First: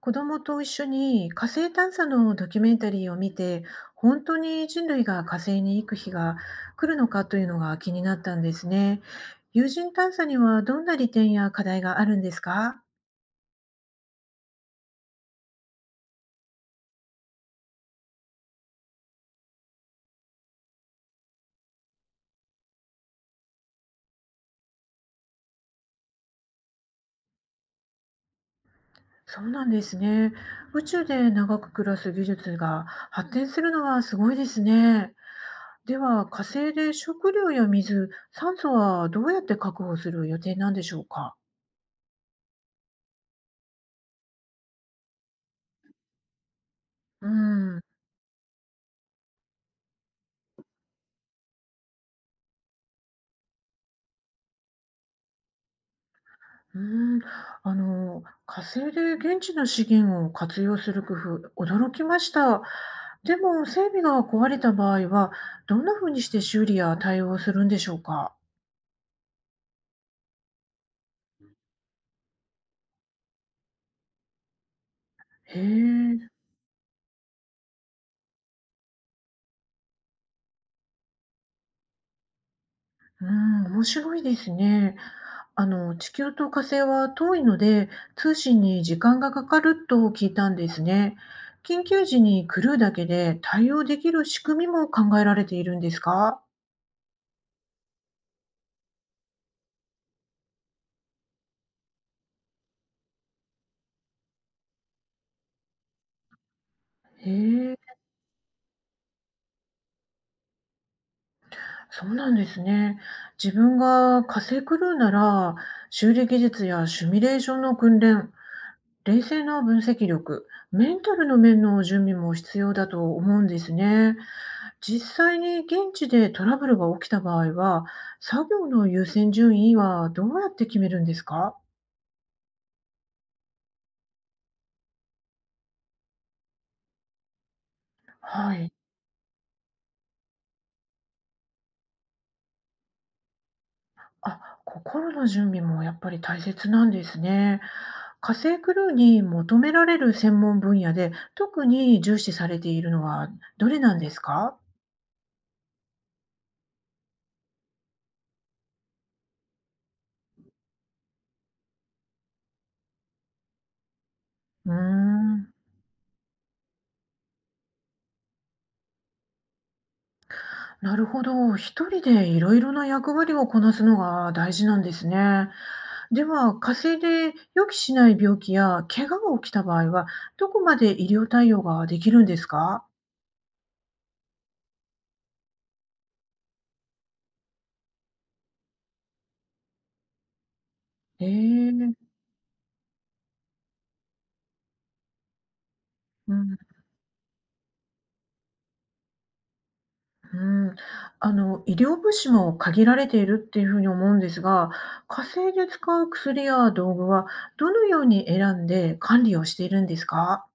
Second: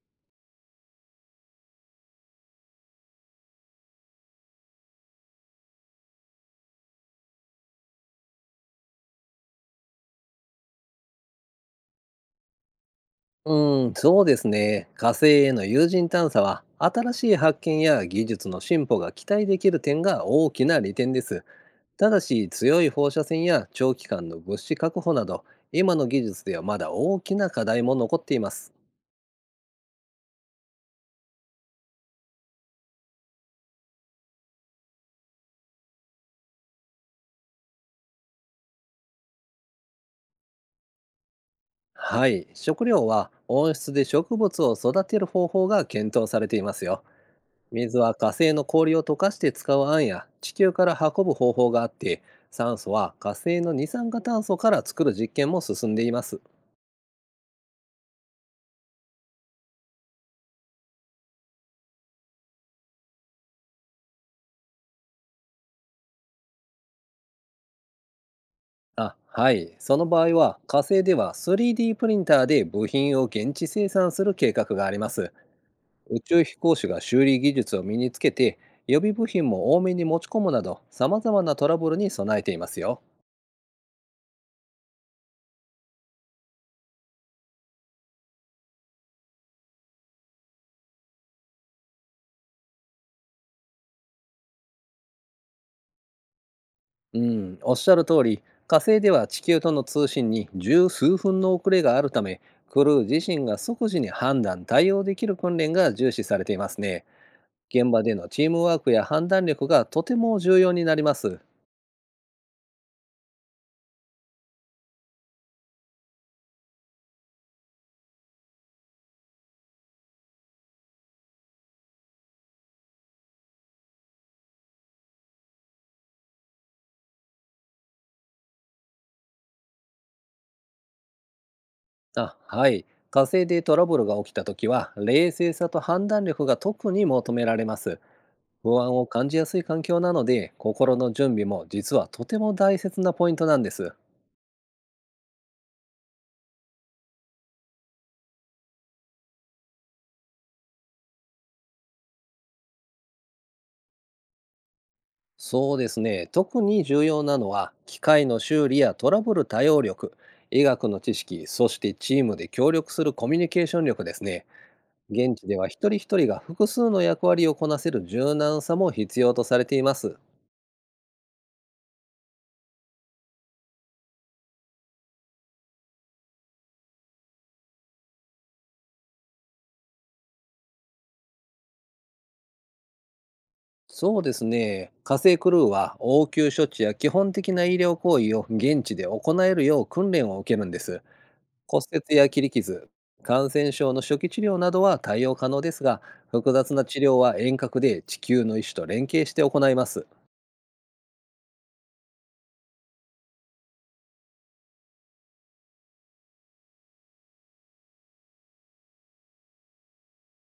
子供と一緒に火星探査のドキュメンタリーを見て、本当に人類が火星に行く日が来るのかというのが気になったんですね。有人探査にはどんな利点や課題があるんですか。うん、そうですね。火星への有人探査は、新しい発見や技術の進歩が期待できる点が大きな利点です。ただし、強い放射線や長期間の物資確保など、今の技術ではまだ大きな課題も残っています。そうなんですね。宇宙で長く暮らす技術が発展するのはすごいですね。では火星で食料や水、酸素はどうやって確保する予定なんでしょうか。はい、食料は温室で植物を育てる方法が検討されていますよ。うん。水は火星の氷を溶かして使う案や地球から運ぶ方法があって、酸素は火星の二酸化炭素から作る実験も進んでいます。うーん、あの、火星で現地の資源を活用する工夫、驚きました。でも、整備が壊れた場合は、どんなふうにして修理や対応するんでしょうか。あ、はい。その場合は、火星では 3D プリンターで部品を現地生産する計画があります。へ宇え、宙飛行士が修理技術を身につけて、予備部品も多めに持ち込むなど、様々なトラブルに備えていますよ。うん、面白いですね。あの、地球と火星は遠いので、通信に時間がかかると聞いたんですね。緊急時にクルーだけで対応できる仕組みも考えられているんですか。うん、おっしゃる通り、火星では地球との通信に十数分の遅れがあるため、クルー自身が即時に判断、対応できる訓練が重視されていますね。へえ。現場でのチームワークや判断力がとても重要になります。そうなんですね。自分が火星クルーなら、修理技術やシミュレーションの訓練、冷静な分析力、メンタルの面の準備も必要だと思うんですね。実際に現地でトラブルが起きた場合は、作業の優先順位はどうやって決めるんですか。あ、はい。火星でトラブルが起きたときは、冷静さと判断力が特に求められます。はい。不安を感じやすい環境なので、心の準備も実はとても大切なポイントなんです。あ、心の準備もやっぱり大切なんですね。火星クルーに求められる専門分野で、特に重視されているのはどれなんですか？そうですね。特に重要なのは、機械の修理やトラブル対応力、医学の知識、そしてチームで協力するコミュニケーション力ですね。うー現地ん、では一人一人が複数の役割をこなせる柔軟さも必要とされています。なるほど。一人でいろいろな役割をこなすのが大事なんですね。では、火星で予期しない病気や怪我が起きた場合は、どこまで医療対応ができるんですか？そうですね。火星クルーは応急処置や基本的な医療行為を現地で行えるよう訓練を受けるんです。え骨え、折や切り傷、感染症の初期治療などは対応可能ですが、う複ん。雑な治療は遠隔で地球の医師と連携して行います。うん、あの、医療物資も限られているっていうふうに思うんですが、火星で使う薬や道具はどのように選んで管理をしているんですか？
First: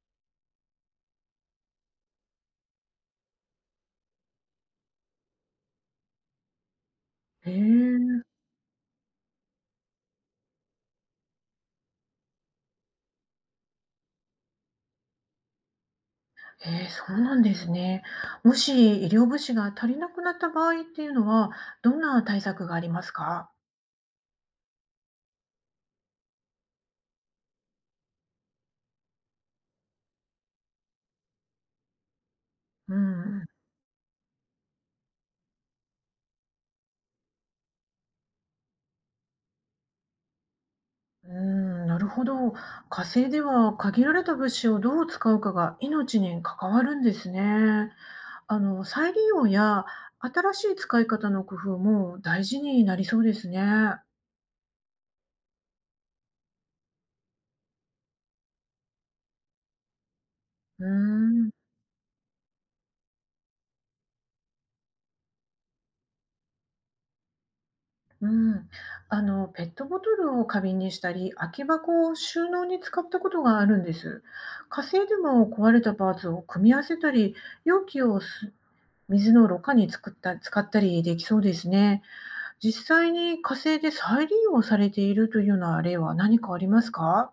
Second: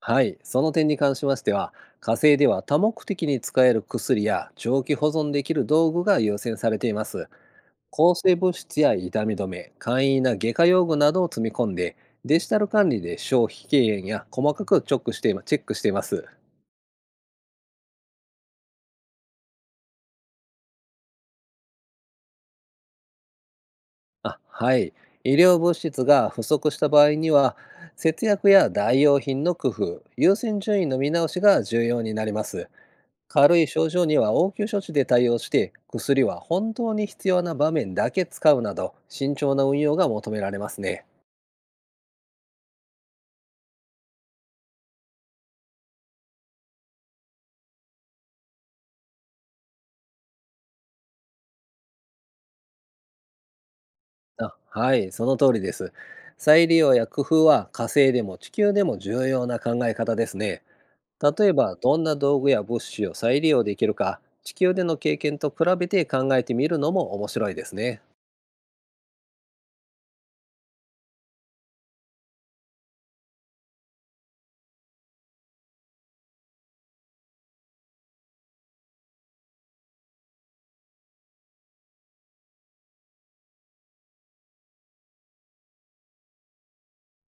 はい、その点に関しましては、火星では多目的に使える薬や長期保存できる道具が優先されています。へ抗え、生物質や痛み止め、簡易な外科用具などを積み込んで、デジタル管理で消費軽減や細かくチェックしています。へえ、そうなんですね。もし医療物資が足りなくなった場合っていうのは、どんな対策がありますか？あ、はい。医療物質が不足した場合には、節約や代用品の工夫、優先順位の見直しが重要になります。うん、軽い症状には応急処置で対応して、薬は本当に必要な場面だけ使うなど、慎重な運用が求められますね。うん、なるほど。火星では限られた物資をどう使うかが命に関わるんですね。あの、再利用や新しい使い方の工夫も大事になりそうですね。あ、はい、その通りです。再利用や工夫は火星でも地球でも重要な考え方ですね。うー例ん、えば、どんな道具や物資を再利用できるか、地球での経験と比べて考えてみるのも面白いですね。うん。あの、ペットボトルを花瓶にしたり、空き箱を収納に使ったことがあるんです。火星でも壊れたパーツを組み合わせたり、容器を水のろ過に作った使ったりできそうですね。実際に火星で再利用されているというような例は何かありますか。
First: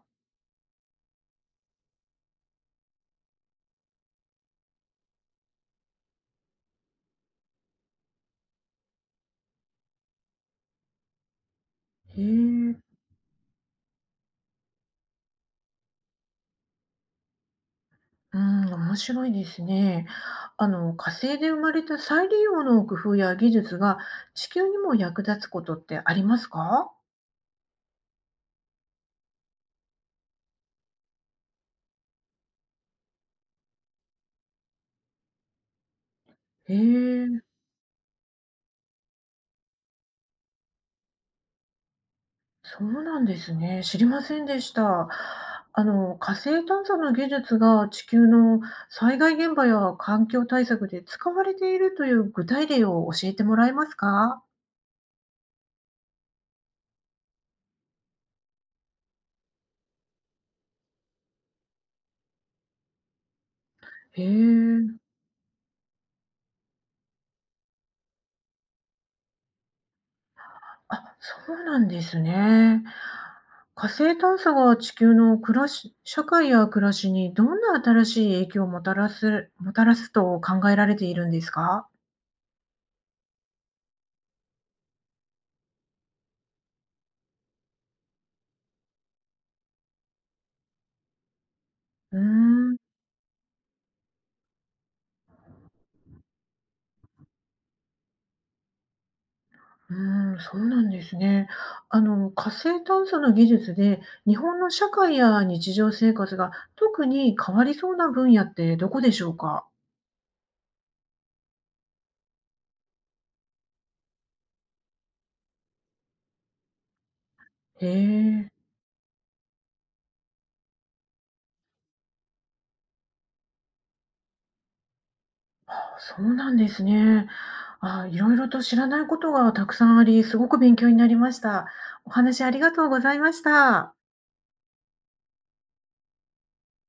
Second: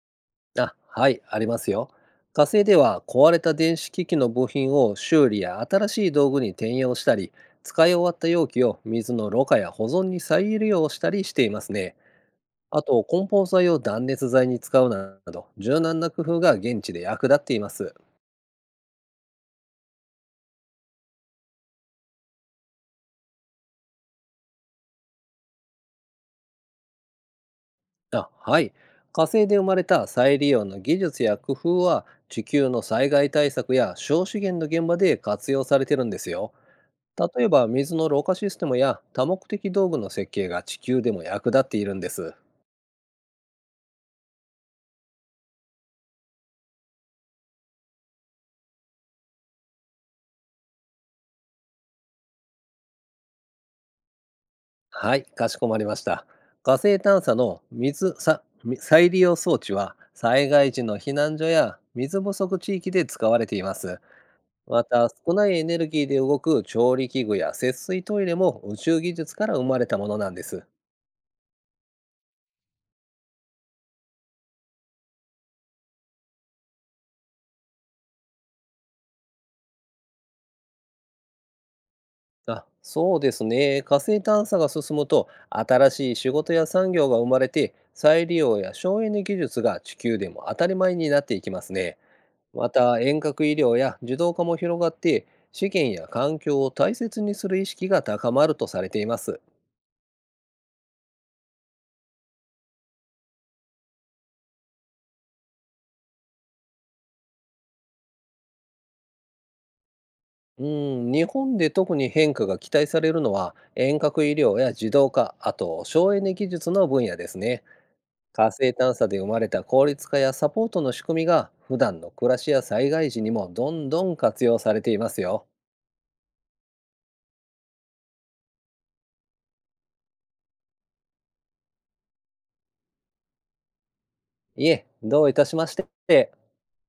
あ、はい、ありますよ。火星では壊れた電子機器の部品を修理や新しい道具に転用したり、使い終わった容器を水のろ過や保存に再利用したりしていますね。へえ。あと、梱包材を断熱材に使うなど、柔軟な工夫が現地で役立っています。面白いですね。あの、火星で生まれた再利用の工夫や技術が地球にも役立つことってありますか。あ、はい。火星で生まれた再利用の技術や工夫は、地球の災害対策や小資源の現場で活用されてるんですよ。へえ、例えば、水のろ過システムや多目的道具の設計が地球でも役立っているんです。そうなんですね。知りませんでした。あの、火星探査の技術が地球の災害現場や環境対策で使われているという具体例を教えてもらえますか。はい、かしこまりました。火星探査の水さみ再利用装置は、災害時の避難所や水不足地域で使われています。へまえ。た、少ないエネルギーで動く調理器具や節水トイレも宇宙技術から生まれたものなんです。あ、そうなんですね。火星探査が地球の暮らし社会や暮らしにどんな新しい影響をもたらすと考えられているんですか？あ、そうですね。火星探査が進むと、新しい仕事や産業が生まれて、再利用や省エネ技術が地球でも当たり前になっていきますね。うーまん。た、遠隔医療や自動化も広がって、資源や環境を大切にする意識が高まるとされています。そうなんですね。あの、火星探査の技術で、日本の社会や日常生活が特に変わりそうな分野ってどこでしょうか？日本で特に変化が期待されるのは遠隔医療や自動化、あと省エネ技術の分野ですね。へ火え。星探査で生まれた効率化やサポートの仕組みが普段の暮らしや災害時にもどんどん活用されていますよ。そうなんですね。あ、いろいろと知らないことがたくさんあり、すごく勉強になりました。お話ありがとうございました。いえ、どういたしまして。